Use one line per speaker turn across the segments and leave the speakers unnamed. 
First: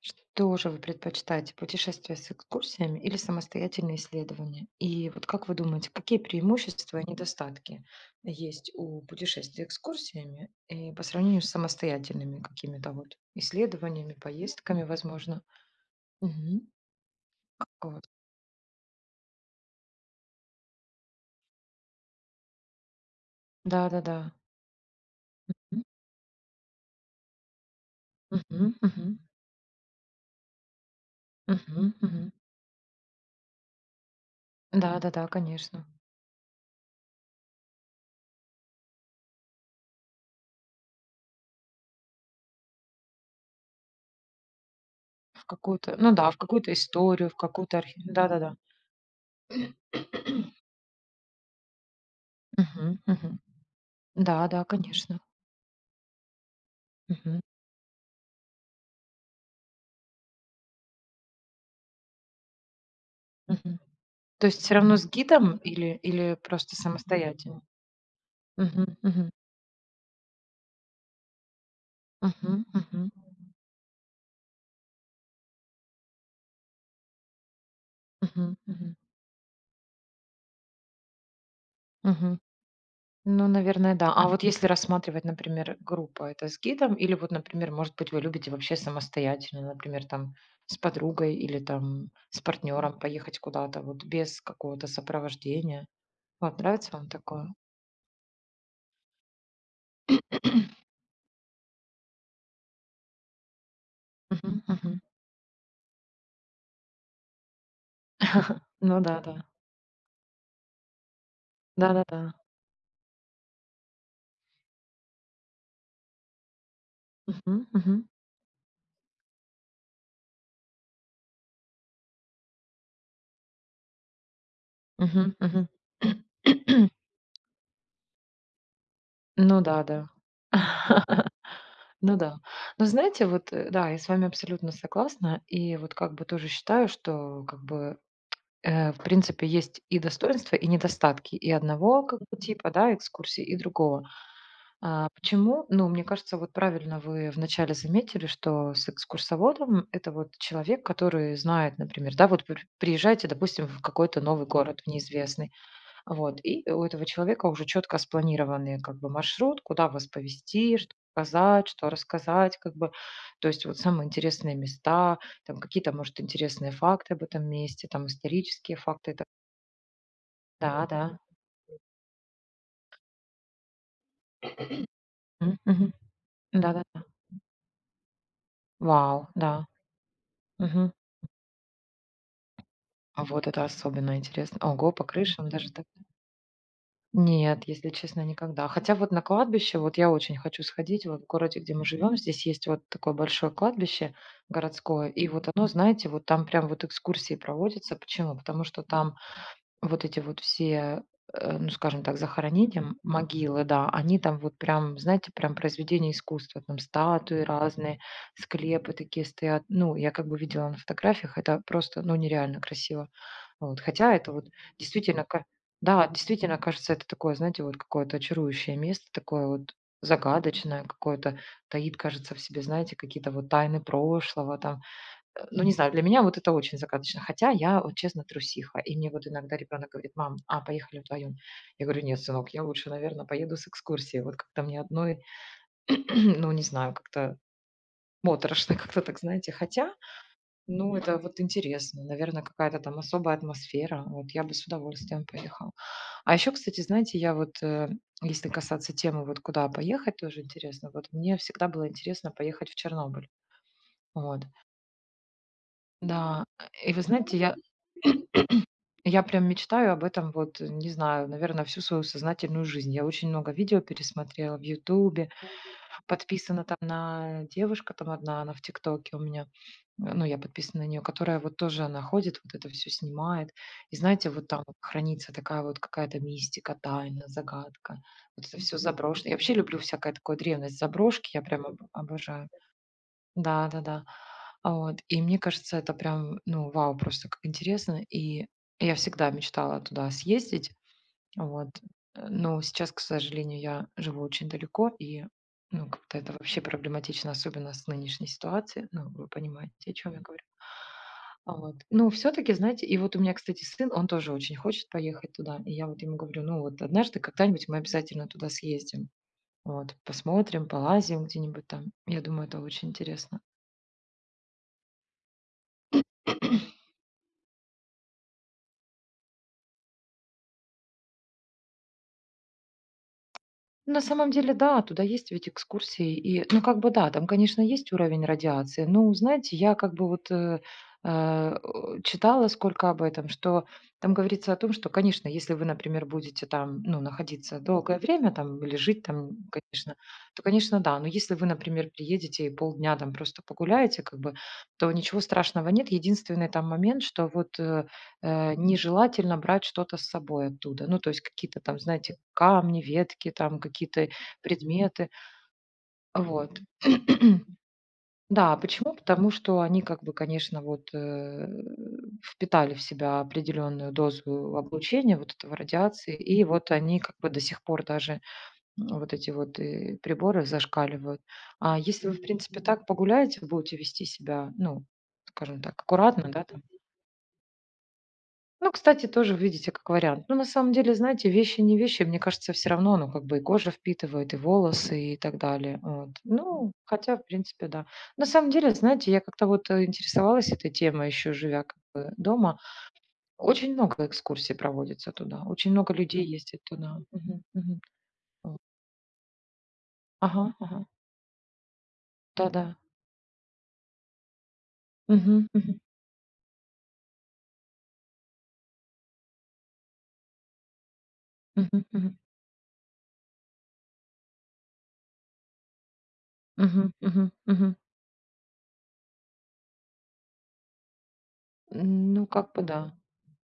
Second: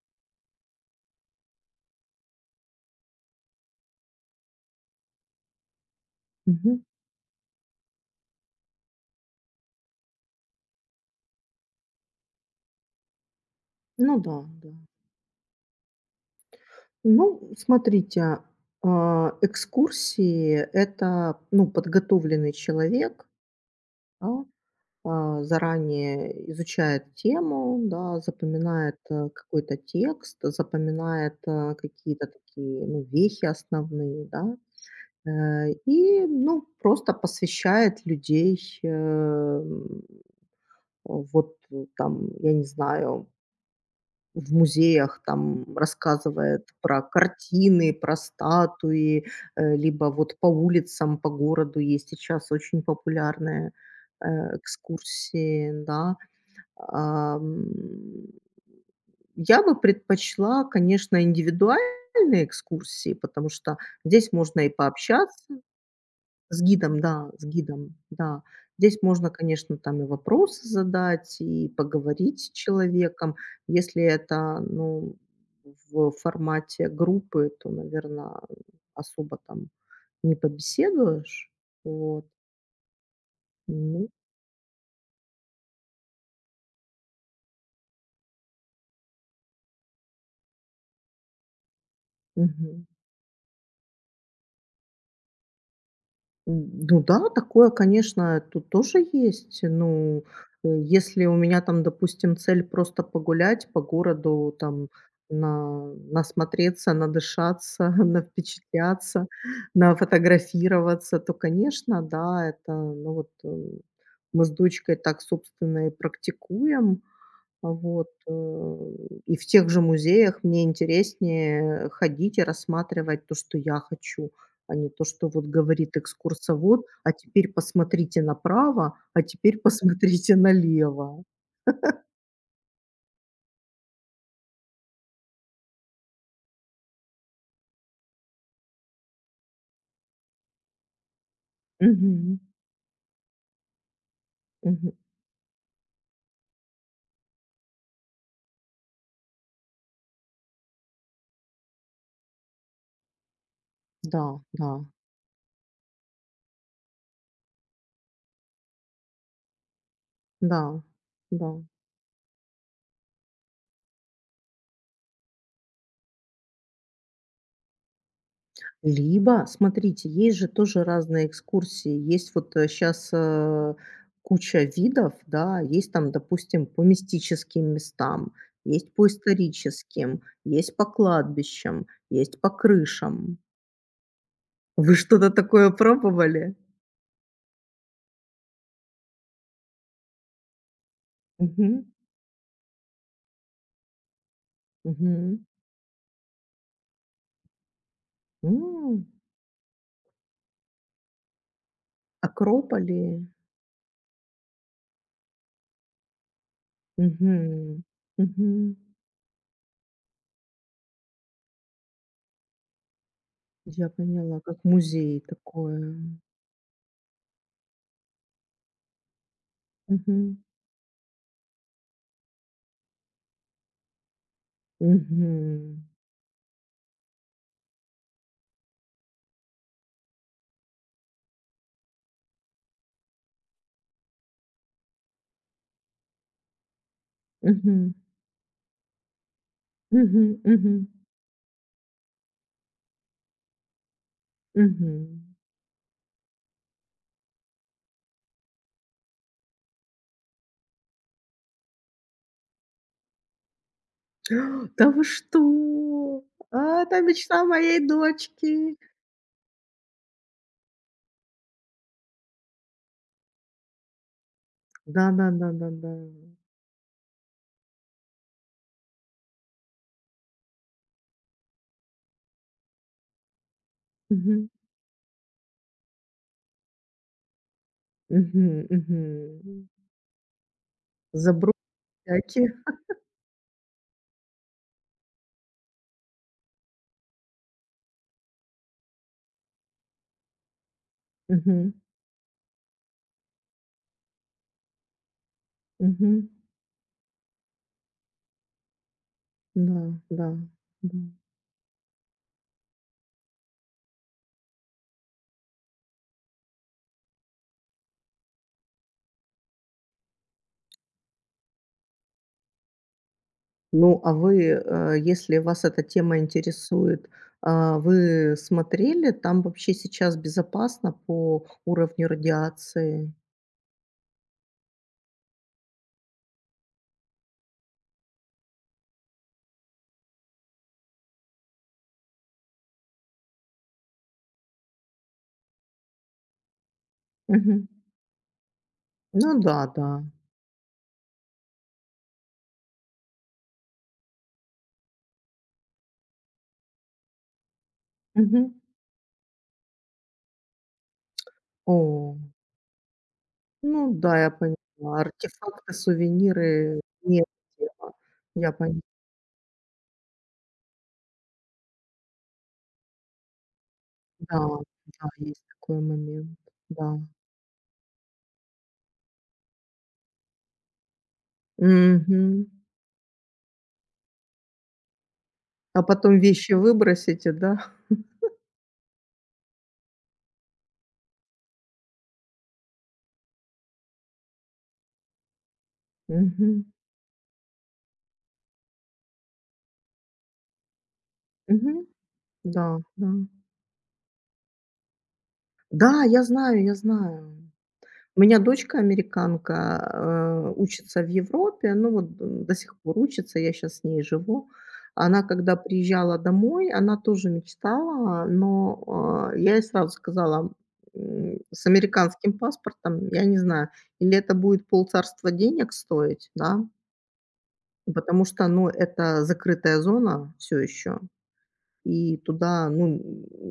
Что же вы предпочитаете, путешествия с экскурсиями или самостоятельные исследования? И вот как вы думаете, какие
Мгм.
преимущества и недостатки есть у путешествий экскурсиями и по сравнению с самостоятельными какими-то вот исследованиями,
Ну да, да.
поездками, возможно? Мгм.
Ну,
Как у вас?
смотрите, экскурсии- это, ну, подготовленный человек,
Да-да-да.
да,
М.
заранее изучает тему, да,
Мгм,
запоминает,
мгм,
какой-то текст, запоминает,
мгм,
какие-то
мгм.
такие, ну, вехи основные, да,
Да-да-да, конечно.
и, ну, просто посвящает людей, вот там, я не знаю, в музеях
В
там
какую-то, ну да, в
рассказывает
какую-то
про
историю, в какую-то
картины,
архи
про
Да-да-да.
статуи, либо вот по улицам, по городу есть сейчас очень
Мгм, мгм.
популярные, э,
Да, да, конечно.
экскурсии, да.
Мгм,
Ам, я бы предпочла, конечно, индивидуальные экскурсии, потому что
мгм.
здесь
То
можно
есть
и
все равно с гидом
пообщаться
или
с
просто
гидом, да, с
самостоятельно?
гидом, да.
Мгм,
Здесь можно,
мгм,
конечно, там и вопросы задать, и поговорить с
мгм, мгм,
человеком. Если это, ну, в формате группы, то, наверное,
мгм, мгм,
особо там не побеседуешь. Вот.
мгм. Ну, наверное,
Ну.
да. А вот если рассматривать, например, группа- это с гидом или вот, например, может быть, вы любите вообще самостоятельно, например, там с подругой или там с
Мгм.
партнером поехать куда-то вот без какого-то сопровождения? Вот нравится
Ну
вам
да,
такое?
такое, конечно, тут тоже есть. Ну, если у меня там, допустим, цель просто погулять по городу,
Мгм,
там,
мгм.
на насмотреться, надышаться,
Ну да,
навпечатляться,
да.
нафотографироваться, то, конечно,
Да-да-да.
да, это, ну вот, мы с дочкой так, собственно, и практикуем.
Мгм,
Вот,
мгм,
и в тех же музеях мне интереснее ходить и рассматривать то, что я хочу, а не то, что
мгм,
вот
мгм.
говорит экскурсовод: "А теперь посмотрите направо, а теперь
Ну да, да.
посмотрите налево".
Ну да. Но знаете, вот, да, я с вами абсолютно согласна. И вот как бы тоже считаю, что как бы, в принципе есть и достоинства, и недостатки и одного как бы
Мгм.
типа, да, экскурсии, и другого.
Мгм.
А почему? Ну, мне кажется, вот правильно вы вначале заметили, что с экскурсоводом- это вот человек, который знает, например, да, вот вы приезжаете, допустим, в какой-то
Да,
новый
да,
город, в неизвестный. Вот, и у этого человека уже четко спланированный как бы маршрут, куда вас
да,
повести, что
да.
показать, что рассказать, как бы, то есть вот самые интересные места, там какие-то, может, интересные факты об этом месте, там исторические факты. И так-
Либо, смотрите, есть же тоже
Да, да.
разные экскурсии. Есть вот сейчас куча видов,
М,
да, есть
мгм.
там, допустим,
Да,
по
да, да.
мистическим местам, есть по
Вау, да.
историческим, есть по
Мгм.
кладбищам, есть по
А
крышам.
вот это особенно интересно. Ого,
Вы
по
что-то
крышам
такое
даже так.
пробовали?
Нет, если честно, никогда. Хотя вот на кладбище, вот я очень хочу сходить, вот в городе, где
Мгм.
мы живем, здесь есть вот такое большое кладбище городское, и
Мгм.
вот оно, знаете, вот там прям вот экскурсии проводятся. Почему? Потому что
М,
там вот эти вот все, ну, скажем так, захоронения,
Акрополи.
м, могилы, да, они там вот прям, знаете, прям произведения искусства, там статуи
Мгм.
разные,
Мгм.
склепы такие стоят. Ну, я как бы видела на фотографиях, это просто, ну, нереально красиво. Вот.
Я
Хотя это
поняла,
вот
как музей
действительно,
такое.
да, действительно кажется, это такое, знаете, вот какое-то очарующее место, такое вот
Мгм.
загадочное какое-то, таит, кажется, в себе, знаете, какие-то вот тайны прошлого, там ну, не
Мгм.
знаю, для меня вот это очень загадочно. Хотя я, вот честно, трусиха. И мне вот иногда ребенок говорит: "Мам, а поехали вдвоем?" Я говорю: "Нет, сынок, я лучше, наверное, поеду с экскурсией. Вот как-то мне одной, ну, не знаю, как-то
Мгм.
моторошно, как-то так, знаете. Хотя,
Мгм. Мгм.
ну, это вот интересно, наверное, какая-то там особая атмосфера. Вот я бы с удовольствием
Мгм.
поехала". А еще, кстати, знаете, я вот, если касаться темы, вот куда поехать, тоже интересно. Вот мне всегда было интересно поехать в Чернобыль. Вот.
Да вы что?
Да,
А,
и
это
вы знаете,
мечта
я
моей дочки.
Я прям мечтаю об этом вот, не знаю, наверное, всю свою сознательную жизнь. Я очень много видео пересмотрела в "Ютубе",
Да-да-да-да-да.
подписана там на девушка там одна, она в "ТикТоке" у меня, ну, я подписана на нее, которая вот тоже она ходит, вот это все снимает. И знаете, вот
Мгм.
там вот хранится такая вот какая-то мистика, тайна, загадка. Вот это
Мгм.
все
Мгм.
заброшено. Я вообще люблю всякое такое древность, заброшки, я прям об
Забродяки.
обожаю. Да-да-да. А вот, и мне кажется, это прям, ну, вау, просто как интересно. И я всегда мечтала туда съездить. Вот.
Мгм.
Но сейчас, к сожалению, я живу очень далеко, и, ну, как-то
Мгм.
это вообще проблематично, особенно с нынешней ситуацией. Ну, вы
Да,
понимаете, о чем я
да,
говорю.
да.
А вот. Ну, все таки знаете, и вот у меня, кстати, сын, он тоже очень хочет поехать туда. И я вот ему говорю: "Ну вот однажды, когда-нибудь мы обязательно туда съездим. Вот, посмотрим, полазим где-нибудь там". Я думаю, это очень интересно.
Ну, а вы, если вас эта тема интересует, вы смотрели, там вообще сейчас безопасно по уровню радиации?
На самом деле, да, туда есть ведь экскурсии. И, ну, как бы да, там, конечно, есть уровень радиации. Ну, знаете, я как бы вот э, читала сколько об этом, что там говорится о том, что, конечно, если вы, например, будете там, ну, находиться
Мгм.
долгое время там или жить
Ну
там,
да, да.
конечно, то, конечно, да. Но если вы, например, приедете и полдня там просто погуляете, как бы, то ничего страшного нет. Единственный там момент, что вот
Мгм.
нежелательно брать что-то с собой оттуда. Ну, то есть какие-то там,
О.
знаете, камни, ветки, там
Ну
какие-то
да, я поняла.
предметы.
Артефакты,
Вот.
сувениры- не это Я
Да,
поняла.
почему? Потому что они, как бы, конечно, вот впитали в себя определенную
Да,
дозу
да,
облучения, вот
есть
этого
такой
радиации,
момент.
и вот
Да.
они как бы до сих пор даже вот эти вот приборы зашкаливают. А если вы, в
Мгм.
принципе, так погуляете, будете вести себя, ну, скажем так,
А потом
аккуратно, да,
вещи выбросите, да?
Ну, кстати, тоже, видите, как вариант. Ну, на самом деле, знаете, вещи не вещи. Мне кажется, все равно, ну, как бы и кожа впитывает, и волосы, и так далее. Вот.
Мгм.
Ну, хотя, в принципе, да. На самом деле, знаете, я как-то вот интересовалась этой темой, еще живя
Мгм.
как бы дома.
Да, да.
Очень много экскурсий проводится туда. Очень много
Да, я
людей ездит
знаю, я
туда.
знаю.
Мгм, мгм.
У меня
Вот.
дочка американка,
Ага, ага.
учится в Европе, ну вот д до
Да-да.
сих пор учится, я сейчас с ней живу. Она
Мгм,
когда
мгм,
приезжала домой, она тоже мечтала, но, я ей сразу сказала, с
мгм, мгм,
американским паспортом, я не знаю, или это будет полцарства денег стоить, да,
мгм, мгм, мгм.
потому что, ну, это закрытая зона все еще, и
Ну, как бы
туда,
да.
ну,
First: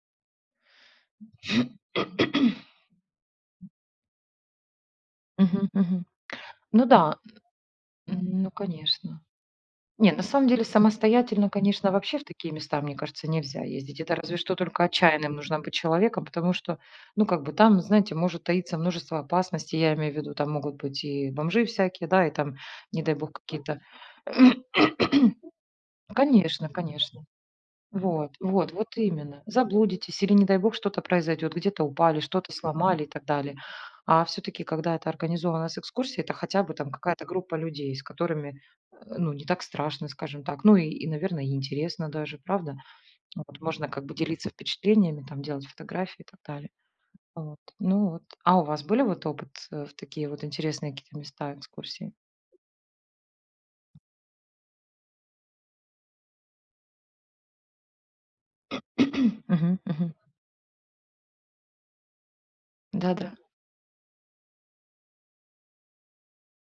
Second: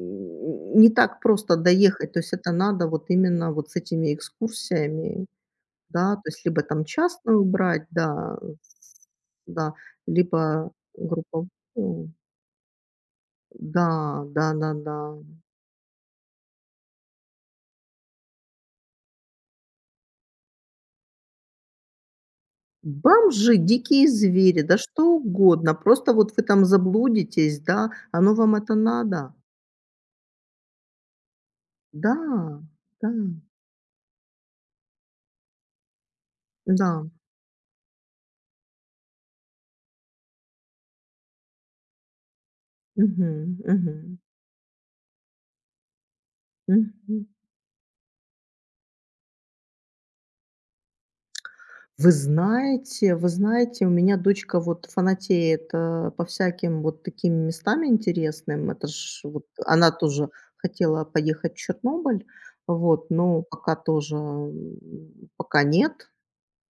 н не так просто доехать, то есть это надо вот именно вот с этими экскурсиями.
Мгм, мгм.
Да, то есть либо там
Ну да,
частную брать, да,
ну,
с
конечно.
да,
Не, на самом деле
либо групповую.
самостоятельно, конечно, вообще в такие места, мне кажется, нельзя
Да,
ездить. Это разве что только
да-да-да.
отчаянным нужно быть человеком, потому что, ну, как бы там, знаете, может таиться множество опасностей, я имею в виду, там могут быть и бомжи всякие, да, и там, не дай бог,
Бомжи,
какие-то...
дикие звери, да что угодно. Просто вот вы там
Конечно, конечно.
заблудитесь, да,
Вот,
оно вам
вот,
это
вот
надо?
именно. Заблудитесь или, не дай бог, что-то произойдет, где-то
Да,
упали, что-то сломали и
да,
так далее. А все-таки, когда это организовано с экскурсией, это хотя бы там
да.
какая-то группа людей, с которыми, ну, не так страшно, скажем так. Ну и, наверное, и интересно даже, правда?
Угу,
Вот, можно как бы
угу,
делиться впечатлениями, там делать фотографии и так далее.
мгм.
Вот. Ну вот. А у вас были вот опыт в такие вот интересные какие-то места экскурсии?
Вы знаете, у меня дочка вот фанатеет, по всяким вот таким местам интересным. Это ж вот
Мгм,
она
мгм.
тоже хотела поехать в Чернобыль, вот,
Да-да.
но пока тоже, пока нет,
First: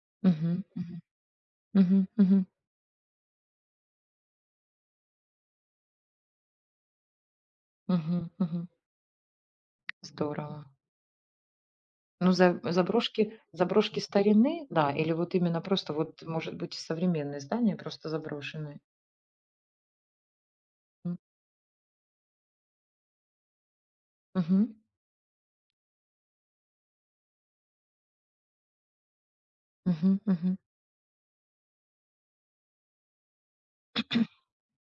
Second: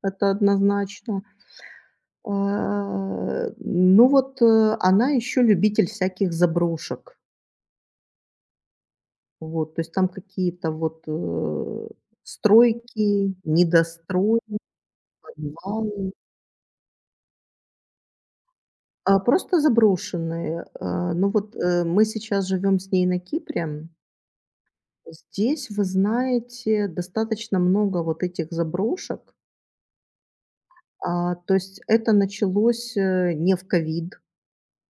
это
Мгм, мгм,
однозначно.
мгм,
А,
мгм,
ну вот, она еще любитель всяких заброшек.
мгм, мгм.
Вот, то есть там
Здорово.
какие-то вот,
Ну, за
стройки,
заброшки
недострой,
старины, да, или вот именно просто
подвалы.
вот, может быть, и современные здания просто заброшенные.
А, просто заброшенные. А,
М.
ну вот, мы сейчас живем с ней на Кипре.
Мгм.
Здесь, вы знаете, достаточно много вот этих заброшек.
Мгм. Мгм.
А, то есть это началось, не в ковид.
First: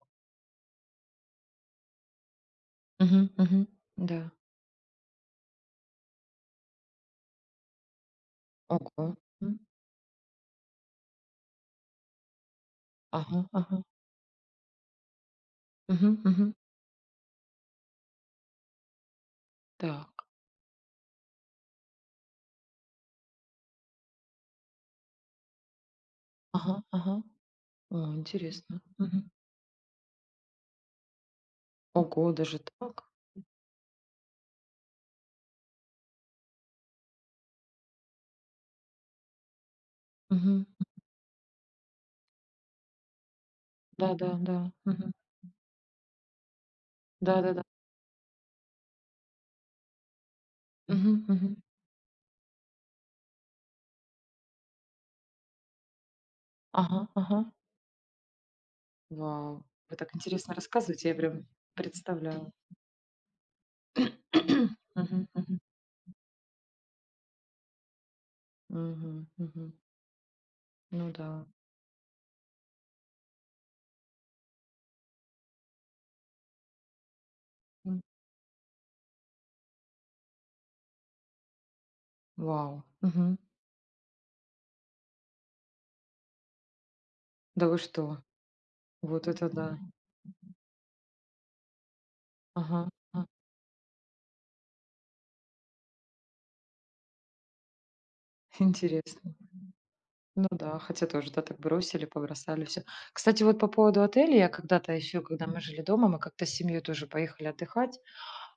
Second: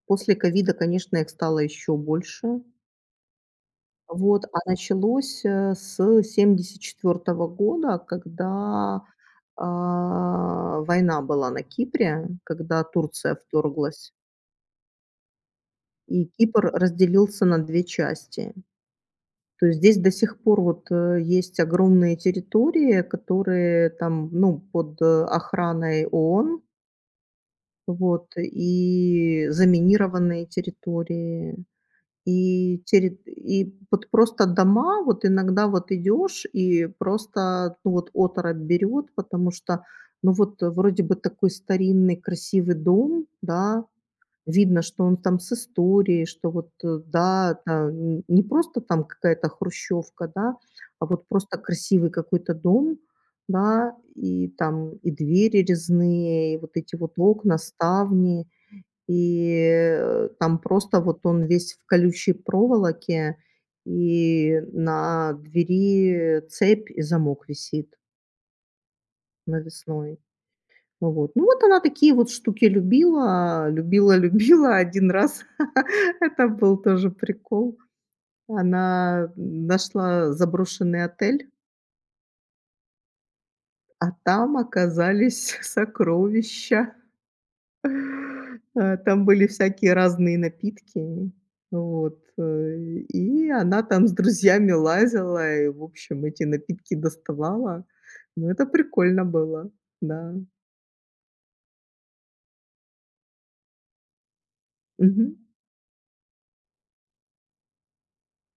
После ковида, конечно, их стало еще больше.
Мгм. Мгм. Да.
Вот, а началось, с 74 года, когда,
Ого. М.
война была на Кипре, когда Турция
Ага. Ага.
вторглась,
Мгм.
и
Мгм.
Кипр разделился на 2 части. То есть здесь до
Так.
сих пор вот, есть огромные территории, которые там, ну, под, охраной ООН,
Ага. Ага. О,
вот,
интересно. Мгм.
и заминированные территории,
Ого, даже так?
и вот просто дома, вот иногда вот идешь и просто, ну, вот оторопь берет, потому что, ну, вот
Мгм.
вроде бы такой старинный красивый дом, да,
Да-да-да.
видно, что
Мгм.
он там с историей, что вот, да,
Да-да-да.
это н не просто там какая-то хрущевка, да, а
Мгм.
вот
Мгм.
просто красивый какой-то дом, да, и там и двери резные, и вот эти
Ага.
вот
Ага.
окна, ставни. И,
Вау, вы так интересно
там просто
рассказываете, я
вот он
прям
весь в колючей
представляю.
проволоке, и
Мгм.
на
Мгм.
двери цепь и замок висит
Мгм. Мгм.
навесной.
Ну да.
Вот. Ну, вот она такие вот штуки любила, любила, любила. Один раз это был тоже прикол.
М.
Она нашла заброшенный отель,
Вау. Мгм.
а там оказались сокровища.
Да вы что?
Там
Вот
были
это да.
всякие разные напитки. Вот,
Ага, ага.
и она там с друзьями лазила и, в общем, эти напитки доставала. Ну, это прикольно
Интересно.
было, да.
Ну да, хотя тоже, да, так бросили, побросали все. Кстати, вот по поводу отелей, я когда-то еще,
Мгм.
когда мы жили дома, мы как-то с семьей тоже поехали отдыхать.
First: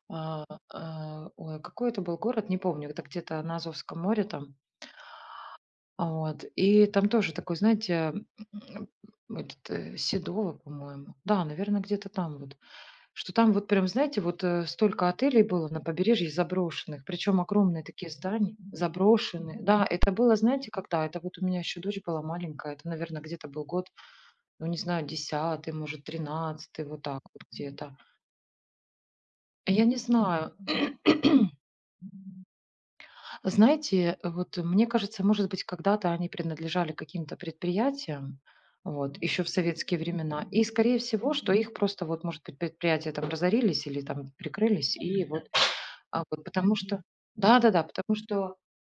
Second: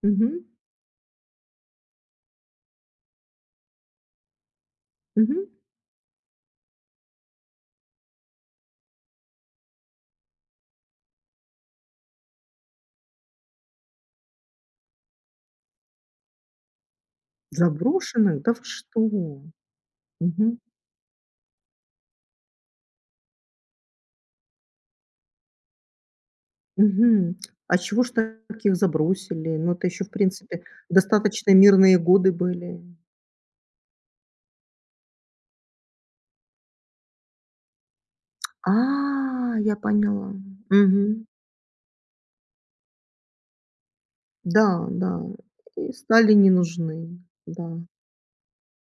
Мгм.
А, ой, а какой это был город, не помню, это где-то на Азовском море там.
Мгм.
А, вот. И там тоже такой, знаете, Седово, по-моему. Да, наверное, где-то там вот. Что там вот прям, знаете, вот, столько отелей было на побережье заброшенных, причем огромные такие
Заброшенных? Да
здания,
вы что?
заброшенные. Да, это было,
Мгм.
знаете, когда? Это вот у меня еще дочь была маленькая, это, наверное, где-то был год, ну, не знаю, 10-й может, 13-й вот так
Мгм.
вот
А
где-то.
чего ж таких забросили? Ну,
Я
это
не
еще, в
знаю.
принципе, достаточно мирные годы были.
Знаете, вот мне кажется, может быть, когда-то они принадлежали каким-то предприятиям,
А,
вот, еще в
я
советские
поняла.
времена. И, скорее
Мгм.
всего, что их просто, вот, может быть, предприятия там разорились или там
Да,
прикрылись,
да.
и вот
И
А
стали
вот
не
потому что
нужны. Да.
да-да-да, потому что,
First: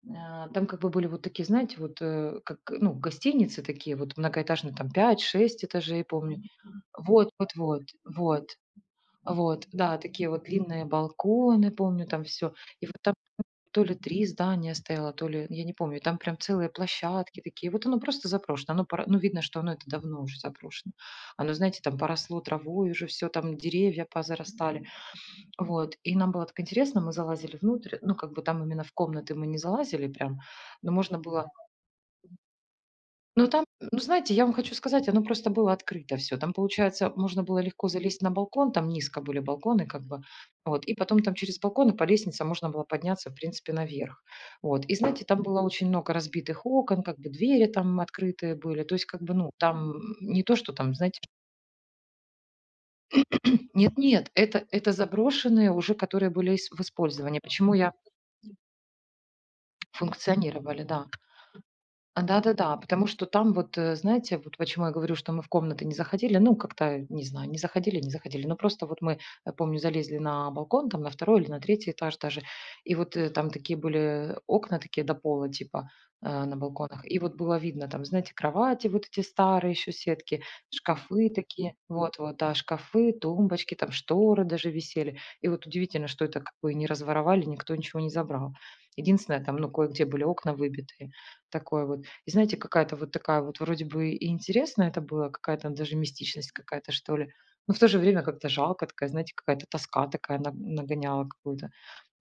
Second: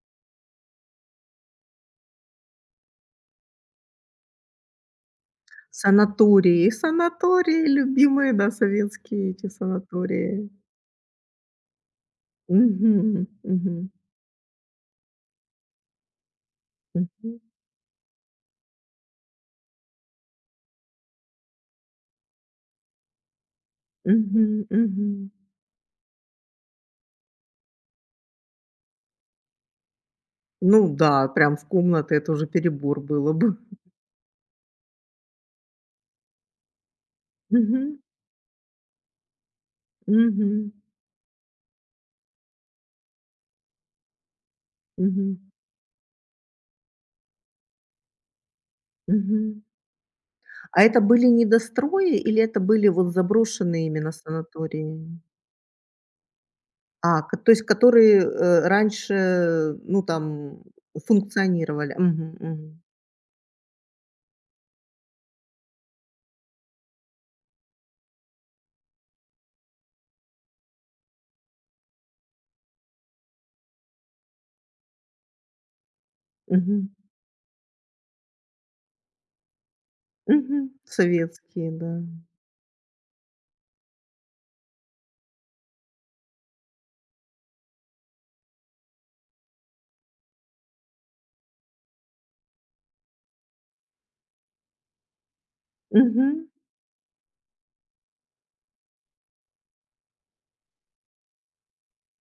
там как бы были вот такие, знаете, вот, как, ну, гостиницы такие вот многоэтажные, там пять, шесть этажей, помню.
Санатории,
Вот вот
санатории,
вот
любимые, да,
вот
советские эти
вот, да, такие вот
санатории.
длинные балконы, помню, там все. И вот там
Мгм,
то
мгм,
ли 3 здания стояло, то ли я не помню, там прям целые
мгм,
площадки такие. Вот оно просто заброшено, оно пора ну, видно, что оно это давно уже заброшено. Оно, знаете, там поросло травой уже все, там деревья
мгм,
позарастали.
мгм.
Вот, и нам было так интересно, мы залазили внутрь, ну, как бы там именно в комнаты мы не залазили прям,
Ну
но можно
да,
было...
прям в комнаты- это уже перебор было
Но
бы.
там, ну, знаете, я вам хочу сказать, оно просто было открыто все. Там, получается, можно было легко
Мгм,
залезть на балкон, там низко были балконы, как бы,
мгм.
вот, и потом там через балконы по лестнице можно было подняться, в принципе, наверх. Вот, и, знаете,
Мгм,
там было очень много разбитых окон, как бы двери там открытые были, то есть, как бы, ну,
мгм.
там не то, что
А
там,
это
знаете,
были недострои или это были вот заброшенные именно
нет-нет, это
санатории?
заброшенные уже, которые были в
А, ко
использовании.
то есть
Почему я
которые, раньше, ну, там
функционировали, да.
функционировали. Мгм,
Да-да-да,
мгм,
потому что там вот, знаете, вот почему я говорю, что мы в комнаты не заходили, ну, как-то, не знаю, не заходили, не заходили, но просто вот мы, помню, залезли на балкон, там на второй или на третий этаж даже, и вот, там такие были окна такие до пола типа, на
мгм,
балконах, и вот было видно там, знаете, кровати вот эти старые еще сетки,
мгм.
шкафы
Советские,
такие,
да.
вот-вот, да, шкафы, тумбочки, там шторы даже висели, и вот удивительно, что это как бы и не разворовали, никто ничего не забрал. Единственное, там, ну, кое-где были окна выбитые, такое вот. И знаете, какая-то вот такая вот вроде бы и интересно это было, какая-то даже
Мгм.
мистичность какая-то, что ли. Но в то же время как-то жалко, такая, знаете, какая-то тоска такая нагоняла какую-то.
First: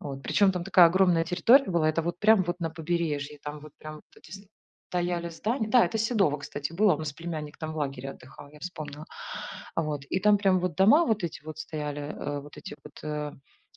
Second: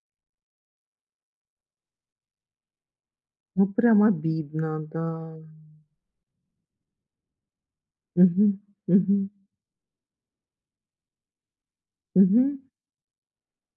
Вот. Причем там такая огромная территория была, это вот прям вот на побережье, там
Ну,
вот прям
прям
вот эти
обидно,
стояли
да.
здания. Да, это Седово, кстати, было, у нас племянник там в лагере
Мгм,
отдыхал, я вспомнила.
мгм,
А вот. И там прям вот дома вот эти вот стояли, вот
мгм.
эти вот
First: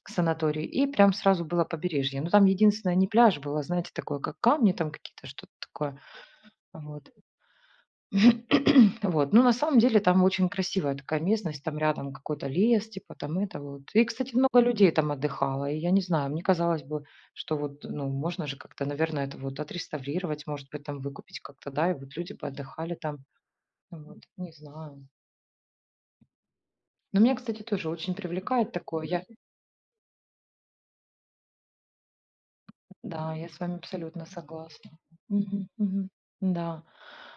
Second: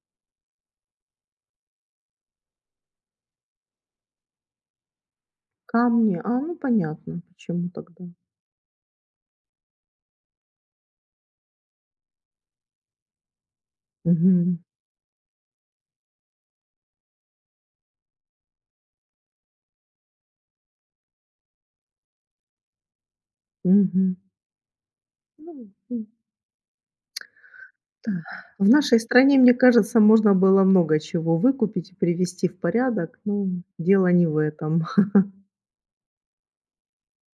санатории, и прям сразу было побережье. Но там единственное не пляж было, знаете, такое, как камни там какие-то, что-то такое.
Камни. А, ну
Вот.
понятно, почему тогда.
Вот, ну, на самом деле там очень красивая такая местность, там рядом какой-то лес, типа там это вот. И, кстати,
Мгм,
много людей там отдыхало, и я не знаю, мне казалось бы, что вот, ну, можно же как-то, наверное, это вот отреставрировать, может быть, там выкупить как-то, да, и вот люди бы отдыхали там,
мгм.
вот, не знаю.
Ну,
Но меня, кстати, тоже
да.
очень
В
привлекает
нашей
такое, я,
стране, мне кажется, можно было много чего выкупить и привести в порядок,
да,
но
я с вами
дело
абсолютно
не в этом.
согласна. Мгм, мгм. Да.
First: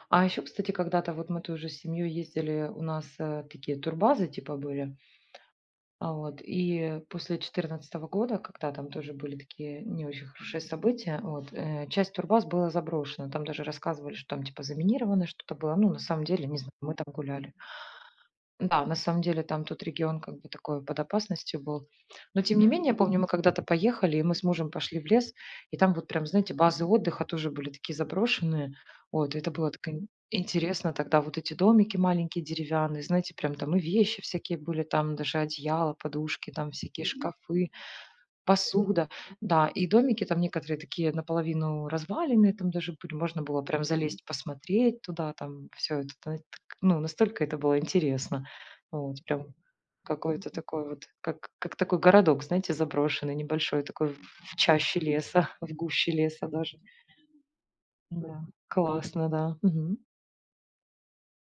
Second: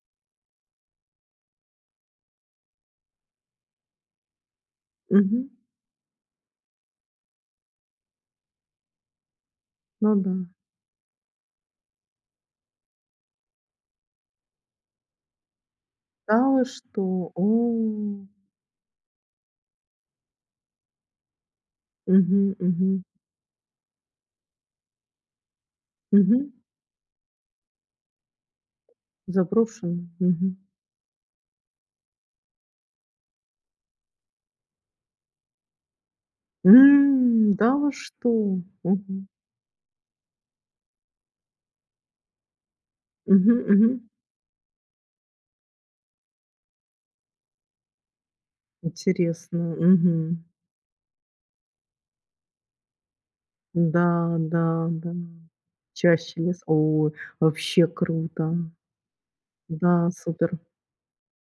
А еще, кстати, когда-то вот мы тоже с семьей ездили, у нас такие турбазы типа были,
Мгм.
А вот, и после 14-го года, когда там тоже были такие не
Ну
очень
да.
хорошие события, вот, часть турбаз была заброшена. Там даже рассказывали, что там типа заминировано что-то было. Ну, на самом
Да
деле, не
вы
знаю, мы там
что? О.
гуляли. Да, на самом деле там тот регион как бы такой под опасностью был. Но
Мгм,
тем не менее,
мгм,
я помню, мы когда-то поехали, и мы с мужем пошли в лес, и там вот прям,
мгм.
знаете, базы отдыха тоже были такие заброшенные. Вот, это было так
Заброшено. Мгм.
интересно тогда, вот эти домики маленькие деревянные, знаете, прям там и вещи всякие были, там даже одеяло, подушки, там всякие
М,
шкафы.
да вы что?
Посуда,
Мгм.
да. И домики там некоторые такие наполовину разваленные там даже были. Можно
Мгм,
было прям
мгм.
залезть, посмотреть туда, там все это. Та так ну, настолько это было интересно. Вот прям
Интересно. Мгм.
какой-то такой вот, как такой городок, знаете, заброшенный, небольшой такой
Да,
в
да,
чаще
да.
леса, в гуще
Чаще
леса
лес.
даже.
О, вообще
Да,
круто.
классно, да. Мгм.
Да, супер.